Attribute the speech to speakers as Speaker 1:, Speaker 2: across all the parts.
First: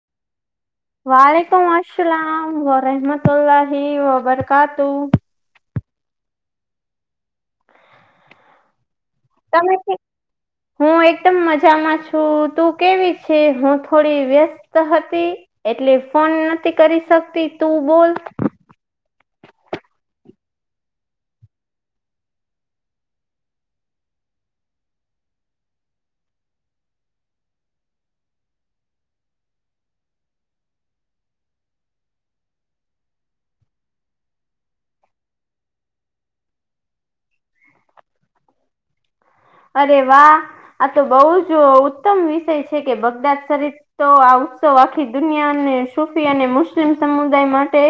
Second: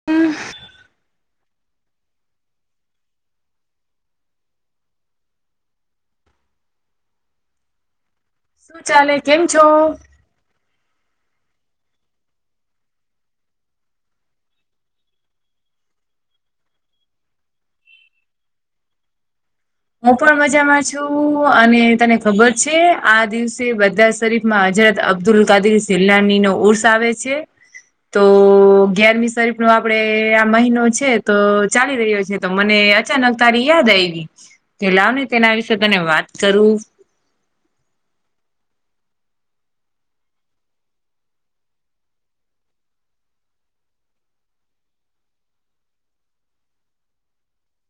Speaker 1: [inaudible]
Speaker 2: વાલેકુમ અસલામ [unintelligible]
Speaker 1: શું ચાલે કેમ છો
Speaker 2: તમે કે હું એકદમ મજામાં છું તું કેવી છે હું થોડી વ્યસ્ત હતી એટલે ફોન નથી કરી શકતી તું બોલ.
Speaker 1: હું પણ મજામાં છું અને તને ખબર છે આ દિવસે બધા શરીફ માં હઝરત અબ્દુલ કાદીર સિલાની નો ઉર્ષ આવે છે. તો ગિ્યયારમી શરીફ નો આપડે આ મહિનો છે તો ચાલી રહ્યો છે. તો મને અચાનક તારી યાદ આવી, કે લાવ ને તેના વિશે તને વાત કરું.
Speaker 2: અરે વાહ, આ તો બહુ જ ઉત્તમ વિષય છે કે બગદાદ શરીર તો આ ઉત્સવ આખી દુનિયાને સુફી અને મુસ્લિમ સમુદાય માટે.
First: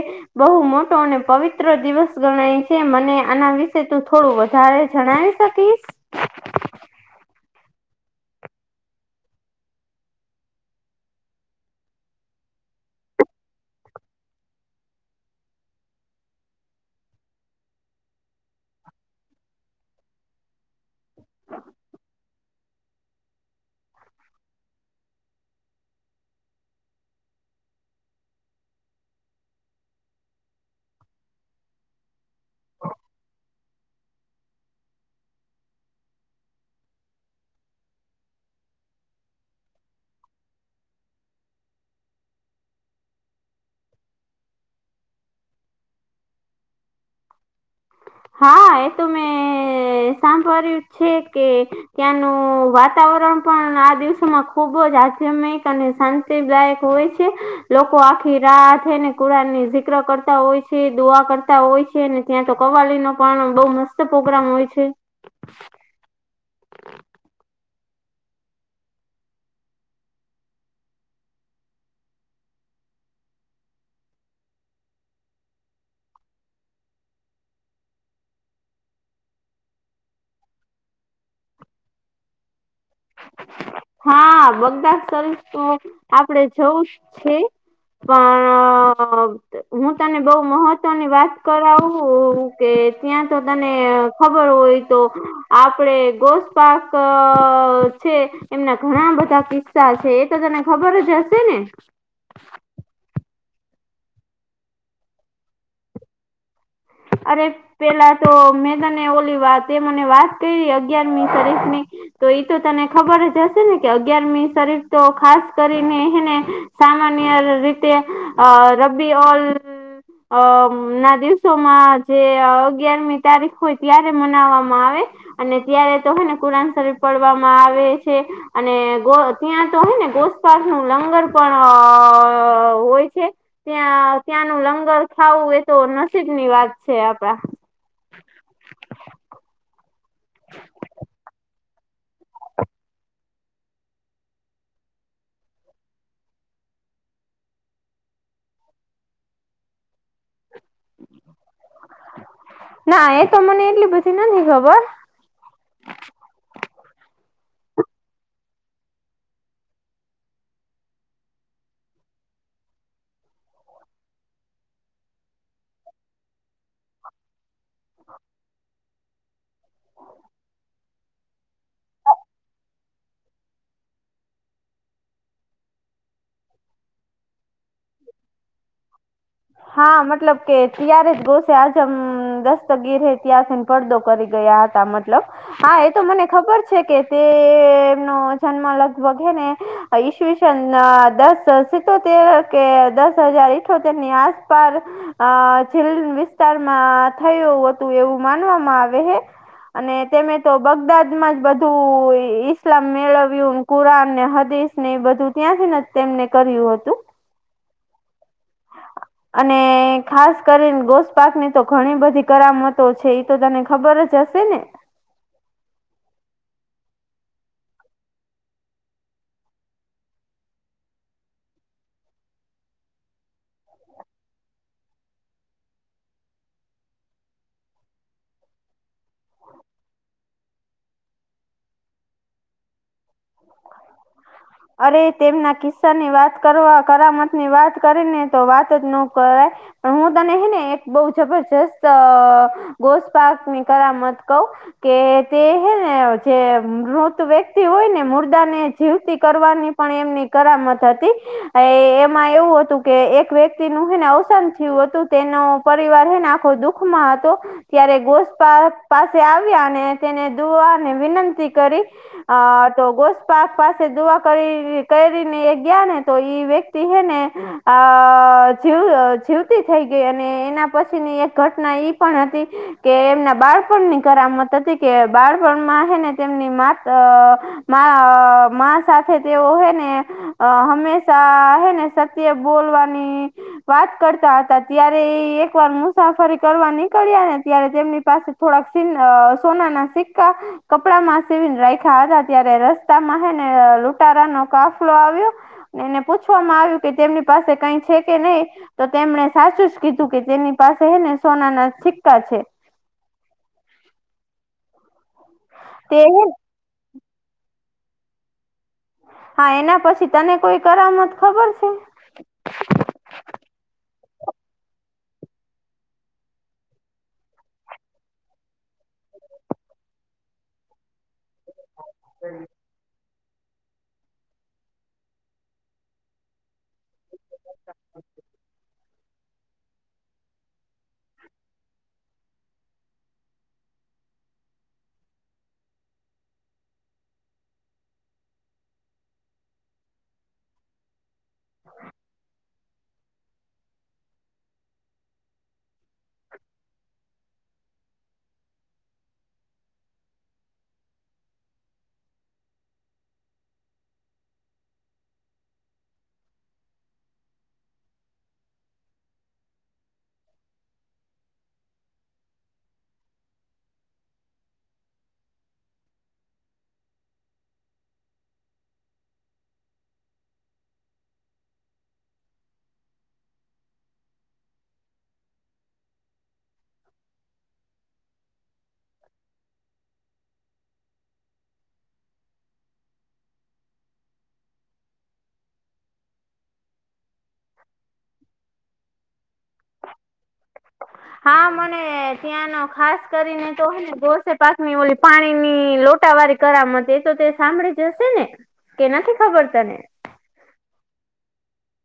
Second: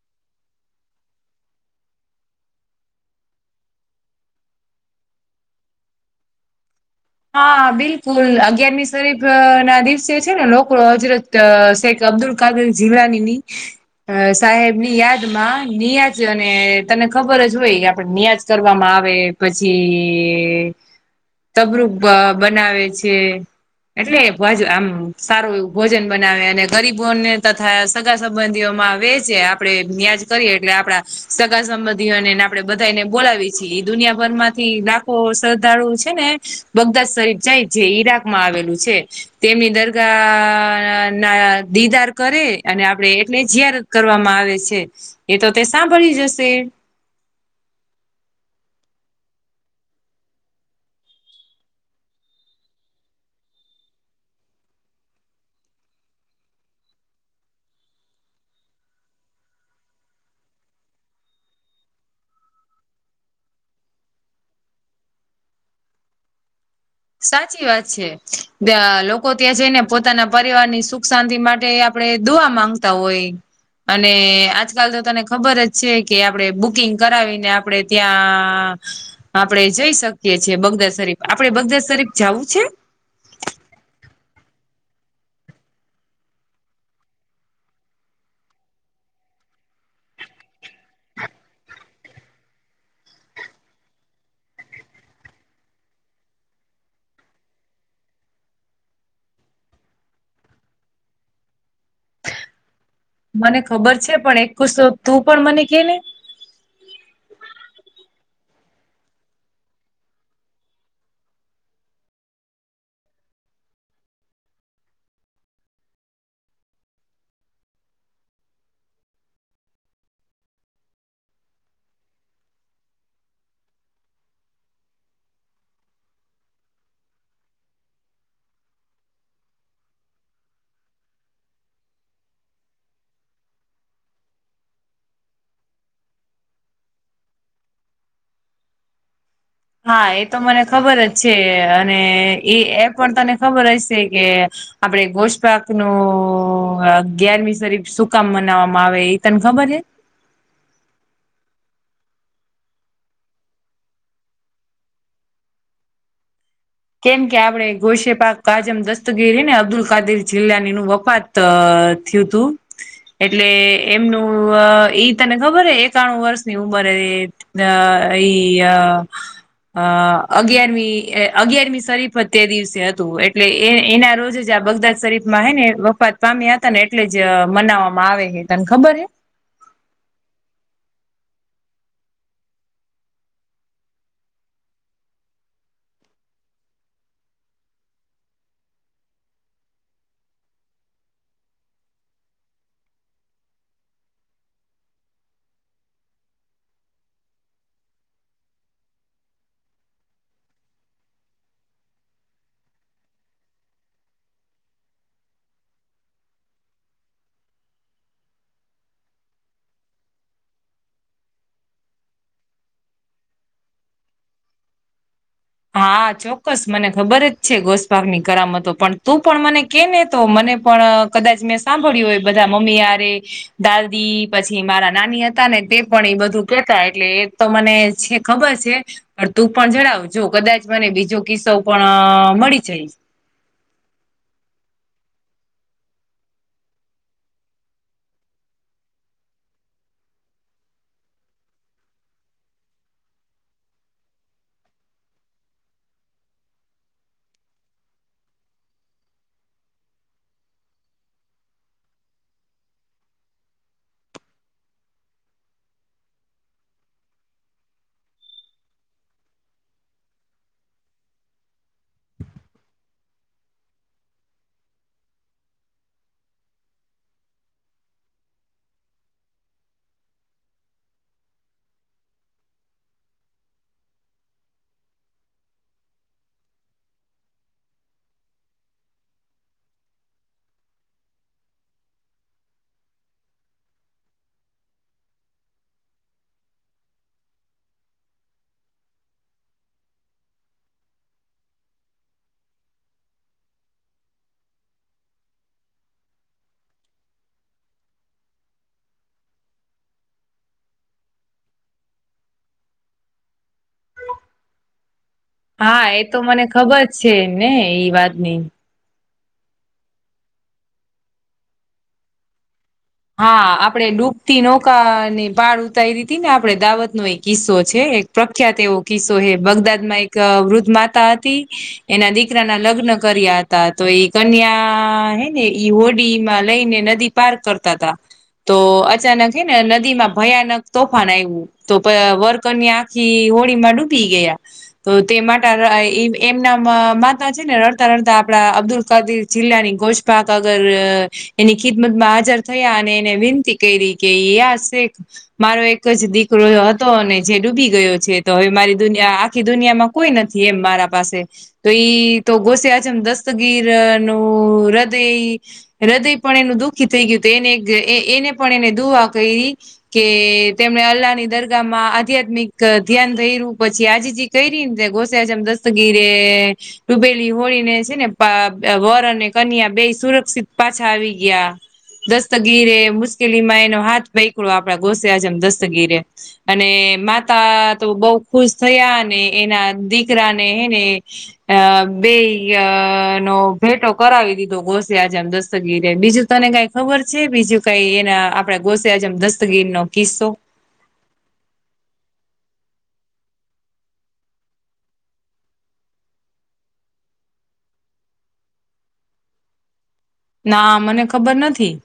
Speaker 2: બહુ મોટો અને પવિત્ર દિવસ ગણાય છે મને આના વિશે તું થોડું વધારે જણાઈશ. કીસ?
Speaker 1: હા બિલકુલ અગિયારમી શરીફ ના દિવસે છે ને નોકડ હજરજ અ શેખ અબ્દુલ કાદર જીવલાની ની. અ સાહેબ ની યાદમાં નિયાજ અને તને ખબર જ હોય આપણે નિયાજ કરવામાં આવે પછી તબર બ બનાવે છે. એટલે બાજુ આમ સારું એવું ભોજન બનાવે અને ગરીબોને તથા સગા સંબંધીઓમાં વેચે આપડે વ્યાજ કરીએ એટલે આપડા, સગા સંબંધીઓને આપડે બધાને બોલાવી છીએ દુનિયાભર માંથી લાખો શ્ર્ધાળુ છે ને. બગદાદ શરીફ જાય જે ઈરાક માં આવેલું છે. તેમની દરગાહ ના દિદાર કરે અને આપડે એટલે જ્યાર કરવામાં આવે છે, એ તો તે સાંભળી જશે.
Speaker 2: હા એ તો મેં સાંભળળ્યું છે કે ત્યાંનું વાતાવરણ પણ આ દિવસોમાં ખુબ જ આધ્યામિક અને શાંતિ તેલાયક હોય છે. લોકો આખી રાહ થઈને કુરાન ની જિક્ર કરતા હોય છે દુઆ કરતા હોય છે ત્યાં તો કવાલ ન પણ બહ મસ્ત પ્રગ્રામ હોય છે.
Speaker 1: સાચી વાત છે, લોકો ત્યાં જઈને પોતાના પરિવાર ની સુખ શાંતિ માટે આપણે દોવા માંગતા હોય. અને આજકાલ તો તને ખબર જ છે કે આપણે બુકિંગ કરાવીને આપડે ત્યાં, આપડે જઈ શકીએ છીએ બગદાદ શરીફ, આપડે બગદાદ શરીફ જવું છે?
Speaker 2: હા બગદાદ સરસ તો આપડે જવું જ છે. તમા હું તને બઉુ મહત્વની વાત કરાવ કે ત્યાં તો તને ખબર હોય તો, આપડે ગોસ્પક છે. એમના ઘણા બધા કિસ્સા છે એ તો તને ખબર જ હશે ને?
Speaker 1: મને ખબર છે પણ એક ખુશ તું પણ મને કે ને?
Speaker 2: અરે પેલા તો મેં તને ઓલી વાત મને વાત કરી અગિયારમી તરીખની. તો એ તો તને ખબર જ હશે ને કે અગિયારમી શરીફ તો ખાસ કરીને એને સામાન્ય રીતે, અ રબી ઓલ ના દિવસ. સમાં જે અગિયારમી તારીખ હોય ત્યારે મનાવવામાં આવે. અને ત્યારે તોને કુરાન શરીફ પડવામાં આવે છે. અને ગો ત્યાં તો હોય ને ગોસપાસ નું લંગર પણ હોય છે. ત્યાં ત્યાંનું લંગર ખાવું એ તો નસીબની વાત છે આપડા.
Speaker 1: હા એ તો મને ખબર જ છે અને એ એ પણ તને ખબર હશે કે આપડે ગોશપક નું અગિયારમી શરીફ સુકામ મનાવવામાં આવે એ તને ખબર છે?
Speaker 2: ના એ તો મને એટલી બધી નથી ખબર.
Speaker 1: કેમ કે આપડે ગોશેપક કાજમ દસ્તગીરીને અબ્દુલ કાદીર જિલ્લાની ન વફત અ થયું તું. એટલે એમનું ઈ તને ખબર હ એકાણું વર્ષની ઉંમરે. અ એ, આ અગિયારમી અગિયારમી શરીફ જ તે દિવસે હતું એટલે એ એના રોજ જ આ બગદાદ શરીફમાં હૈ ને વફત સ્વામી હતા ને એટલે જ મનાવવામાં આવે હ તને ખબર હે?
Speaker 2: હા મતલબ કે ત્યારે જ ગોસે આજમ દસ્તગી રહે ત્યાારથીને પડદો કરી ગયા હતા. મતલબ, હા એ તો મને ખબર છે કે તેનો જન્મ લગભગ હને ઈસવીસન દસ સિતતેર કે દસ હજાર ઇઠોતેરની આ પાસ. અ જેલ વિસ્તારમાં થયું હતું એવું માનવામાં આવે હે. અને તેમે તો બગદાદ માં જ બધું ઈસ્લામ મેળવ્યું. કુરાન ને હદીશ ને એ બધું ત્યાંથીને તેમને કર્યું હતું.
Speaker 1: [inaudible]
Speaker 2: અને ખાસ કરીને ગોસ્પકની તો ઘણી બધી કરામતો છે. તો તને ખબર જ હશે ને?
Speaker 1: હા ચોક્કસ મને ખબર જ છે ઘોસભાગની કરમતો પણ તું પણ મને કે ને તો મને પણ કદાચ મેં સાંભળ્યું હોય બધા મમ્મી યરે. દાદી પછી મારા નાની હતા ને તે પણ એ બધું કેતા એટલે એ તો મને છે ખબર છે, પણ તું પણ જણાવ. જો કદાચ મને બીજો કિસ્સો પણ મળી જાય.
Speaker 2: અરે તેમના કિસ્સા ની વાત કરવા કરામત ની વાત કરી ને તો વાત જ ન કરાય. પણ હું તને હે ને એક બહ જબરજસ્ત ગોસ્ પાકની કરામત કવ. કે તે હે ને જે મૃત વ્યક્તિ હોય ને. મુર્દા ને જીવતી કરવાની પણ એમની કરામત હતી, એ એમાં એવું હતું. કે એક વ્યક્તિ નું હેને અવસાન થયું હતું તેનો પરિવાર હેને આખો દુખમાં હતો. ત્યારે ગોસ્પા પાસે આવ્યા અને તેને દોવાને વિનંતી કરી. અ તો ગોસ્પક પાસે દુઆ કરી કરીને એ ગયા ને તો ઈ વ્યક્તિ હે ને. અ જીવ જીવતી થઈ ગઈ અને એના પછીની એક ઘટના ઈ પણ હતી. કે એમના બાળપણની કરમત હતી કે બાળપણમાં છે ને તેમની માત મા સાથે તેઓ હે ને, અ હંમેશા હે ને. તે બોલવાની. વાત કરતા હતા ત્યારે એ એક વાર મુસાફરી કરવા નીકળ્યા ને ત્યારે તેમની પાસે થોડાક સી સોના ના સિક્કા, કપડામાં સેવીને રાખ્યા હતા. ત્યારે રસ્તામાં હ ને લુંટારા નો કાફલો આવ્યો. એને પૂછવામાં આવ્યું કે તેમની પાસે કઈ છે કે નહી. તો તેમણે સાચું જ કીધું કે તેની પાસે હે ને સોના ના સિક્કા છે.
Speaker 1: હા એ
Speaker 2: તે
Speaker 1: તો મને ખબર જ છે એમને એ વાત નઈ.
Speaker 2: હા એના પછી તને કોઈ કરામત ખબર છે?
Speaker 1: હા આપડે ડૂબતી નૌકા ને ભાળ ઉતારી દીધી ને આપડે દાવત નો એક કિસ્સો છે. પ્રખ્યાત એવો કિસ્સો હે બગદાદ માં એક વૃદ્ધ માતા હતી, એના દીકરા ના લગ્ન કર્યા હતા તો એ કન્યા હેને હોડી માં લઈને નદી પાર્ક કરતા તો અચાનક હ ને નદીમાં ભયાનક તોફાન આવું. તો વર્કરની આંખી હોળી માં ડૂબી ગયા. તો તે માટે એમના માતા છે ને રડતા રડતા આપણા અબ્દુલ કદીર જિલ્લાની ગોજ પા અગર એની ખિદમત મા આજર. અને એને વિનંતી કરી કે યા શેખ. મારો એક જ દીકરો હતો અને જે ડૂબી ગયો છે તો હવે મારી દુનિયા આખી દુનિયામાં કોઈ નથી એમ મારા પાસે. તોઈ તો ગોસ્યા છેમ દસ્તગીર નું હૃદય એ. હૃદય પણ એનું દુઃખી થઈ ગયું હતું એને એને પણ એને દુઆ કરી, કે તેમણે અલ્લાહની દરગાહમાં આધ્યાત્મિક ધ્યાન ધઈર્યું પછી આજથી, કઈ રિંદ ગોસેજમ દસ્તગીરે, ડૂબેલી હોળીને છે, ને વર અને કન્યા બે સુરક્ષિત પાછા આવી ગયા. દસ્તગીરે મુશ્કેલીમાં એનો હાથ પૈકડો આપડા ઘોસે છેમ દસ્તગીરે, અને માતાતો બહુ ખુશ થયા અને એના દીકરાને એને, અબેય નો ભેટો કરાવી દીધો ઘોસી આજેમ દસ, દતગી બીજું તને કંઈ ખબર છે, બીજું કંઈ એના આપડા ગોસેજમ દસ્તગીરનો કિસ્સો,
Speaker 2: હા મને ત્યાંનો ખાસ કરીને તો હેને. ગોસે પાકની ઓલી પાણીની લોટાવાળી કરામત એ તોતે સાંભળી જ હશે ને, કે નથી ખબર તને,
Speaker 1: ના મને ખબર નથી,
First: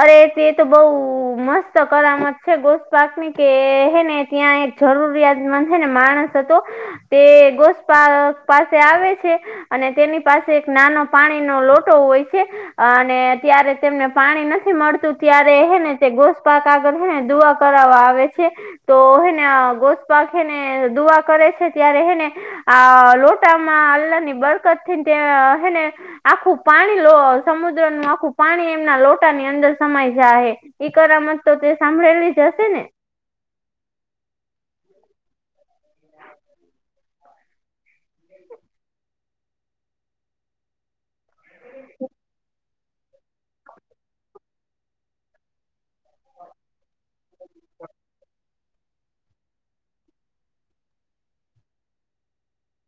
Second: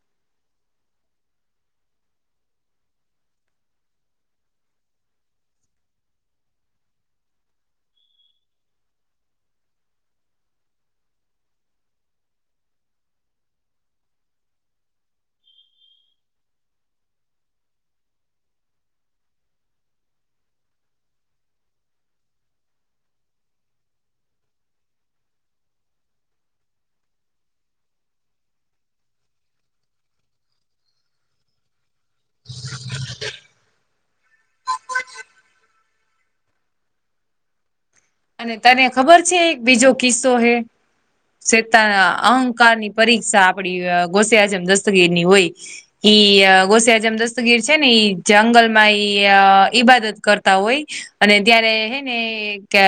Speaker 2: અરે તેતો બઉ મસ્ત કરામત છે, ગોશ પાક ની કેહે ને ત્યાં, જરૂરિયાત મંદ છે, ને માણસ હતો તે ગોસ્પા પાસે આવે છે. અને તેની પાસે એક નાનો પાણીનો લોટો હોય છે, અને ત્યારે તેમને. પાણી નથી મળતું ત્યારે હેને તે ગોસપાક આગળને દુઆ કરવા આવે છે, તો હેને ગોસપાક હેને દુઆ કરે છે, ત્યારે હેને. આ લોટામાં અલ્લાહ ની બરકત થઈને ત્યા હેને. આખું પાણી લો સમુદ્રનું આખું પાણી એમ, ના લોટાની અંદર સમાઈ જાય હેઈ કરમત તોતે સાંભળેલી જ હશેને,
Speaker 1: અને તને ખબર છે, બીજો કિસ્સો હે સેતાના અહંકારની પરીક્ષા આપડી ઘોસ્યા છે, એમ દસ્તગીની હોય. ઈ ગોસિયાર જેમ દસ્તગીર છે, નેઈ જંગલ ઈબાદત કરતા હોય અને ત્યારે હેને, કે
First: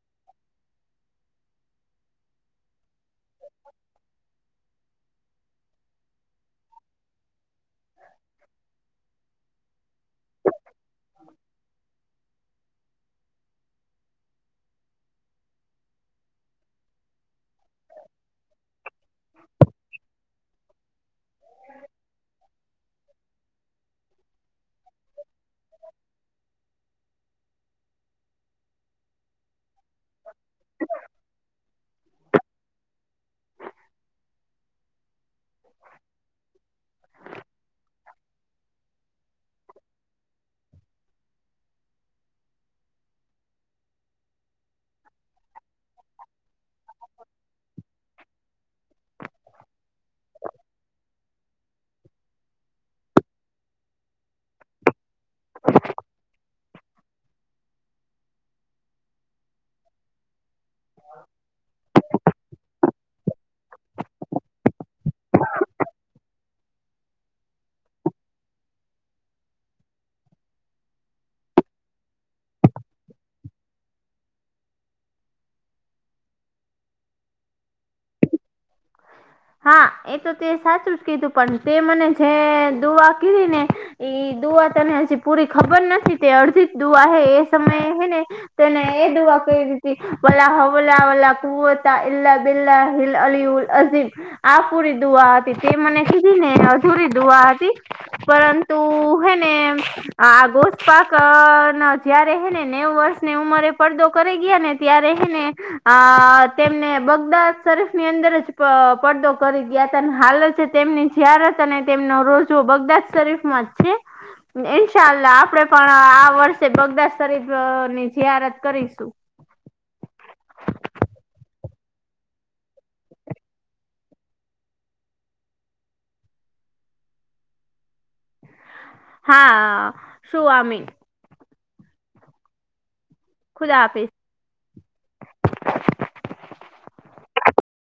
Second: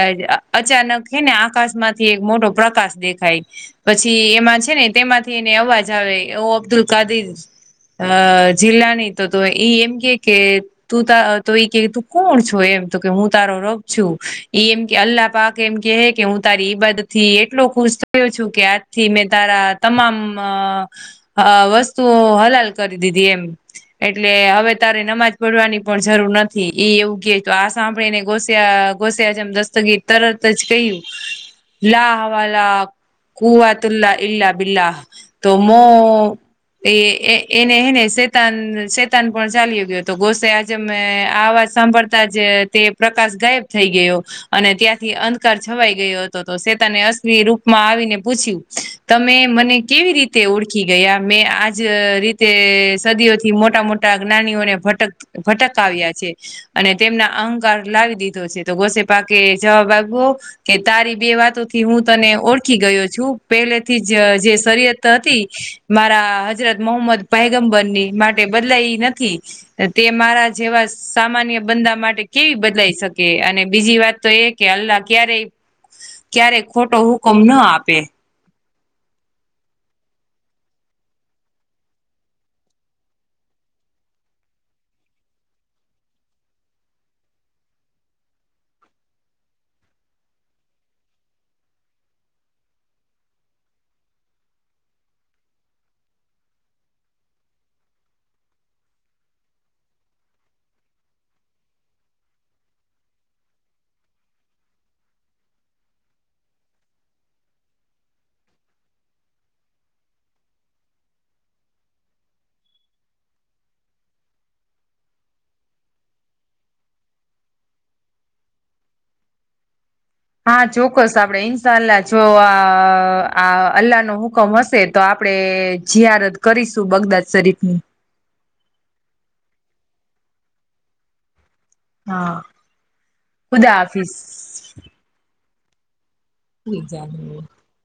Speaker 1: અચાનક હેને આકાશમાંથી એક મોટો પ્રકાશ દેખાય. પછી એમાં છે, ને તેમાંથી એને અવાજ આવે ઓ અબ્દુલકાદીર, અ જિલ્લાની તોતો ઈ એમ કે કે, તું તતો એકે તું કોણ છો, એમ તોકે હું તારો રપ છું, એ એમ કે અલ્લાહ પાક એમ કે કેહું તારી ઈબત થી એટલો ખુશ થયો છું, કે. થી મેં તારા તમામ અ વસ્તુઓ હલાલ કરી દીધી એમ, એટલે હવે તારે નમાજ પઢવાની પણ જરૂર નથી, એવું કેઆ સાંભળી ને ગોસ્યા ગઈ, જમ દસ્તગી તરત જ કહ્યું લા હવાલા, કૂવાત લલા બીલા, તોમો એ એને હેને શેતાન શેતાન પણ ચાલીયો ગયો હતો, તો ગોસે આજે આ અવાજ સાંભળતા જાતે પ્રકાશ ગાયબ થઈ ગયો. અને ત્યાંથી અંધકાર છવાઈ ગયો હતો, તો શેતાને અશિ રૂપમાં આવીને પૂછ્યું. તમે મને કેવી રીતે ઓળખી ગયા મેં આજ રીતે સદીઓથી મોટા મોટા, જ્ઞાનીઓને ભટક ભટકાવ્યા છે, અને તેમના અહંકાર લાવી દીધો છે. તકોસ પાખે જવાબ આપ્યો. કે તારી બે વાતોથી હું તને ઓળખી ગયો છું, પહેલેથી જજે શરીર હતી. મારા હજરત મોહમ્મદ પૈગંબરની માટે બદલાઈ નથી. તે મારા જેવા સામાન્ય બંદા માટે કેવી બદલાઈ શકે. અને બીજી વાતતો એકે અલ્લાહ ક્યારેય ક્યારેય ખોટો હુકમ ના આપે.
Speaker 2: હા એતો તે સાચું જ કીધું પણ તે મને જે દુઆ કી ને. એ દુઆ તને હજી પૂરી ખબર નથી, તે અડધી જ દુઆ હએ સમયે હને. તોને એ દવા કઈ રીવલા હવલા વલા કુવતા એલા બિલા હિલ અલી ઉલ અઝીઝ. આ પૂરી દુઆ હતી તે મને કીધી ને અધૂરી દુઆ હતી. પરંતુ હેને આ આ ગોશ પાક જયારે હે ને નેવ વર્ષની ઉંમરે પડદો કરી ગયા ને. ત્યાં રહીને, અ તેમને બગદાદ શરીફ ની અંદર જ પડદો કરી ગયા હતા હાલ છે તેમની જયારત અને તેમનો રોજો બગદાદ શરીફમાં જ છે. ઇન્શાલ્લા આપડે પણ આ વર્ષે બગદાદ શરીફ ની જહરત કરીશું.
Speaker 1: હા ચોક્કસ આપડે ઇન્શા અલ્લાહ જો આ આ અલ્લાહ નો હુકમ હશે તો આપડે જીઆારદ કરીશું બગદાદ શરીફની.
Speaker 2: હા શું અમીન.
Speaker 1: હા, ખુદા હાફિસ. ી જ. [unintelligible]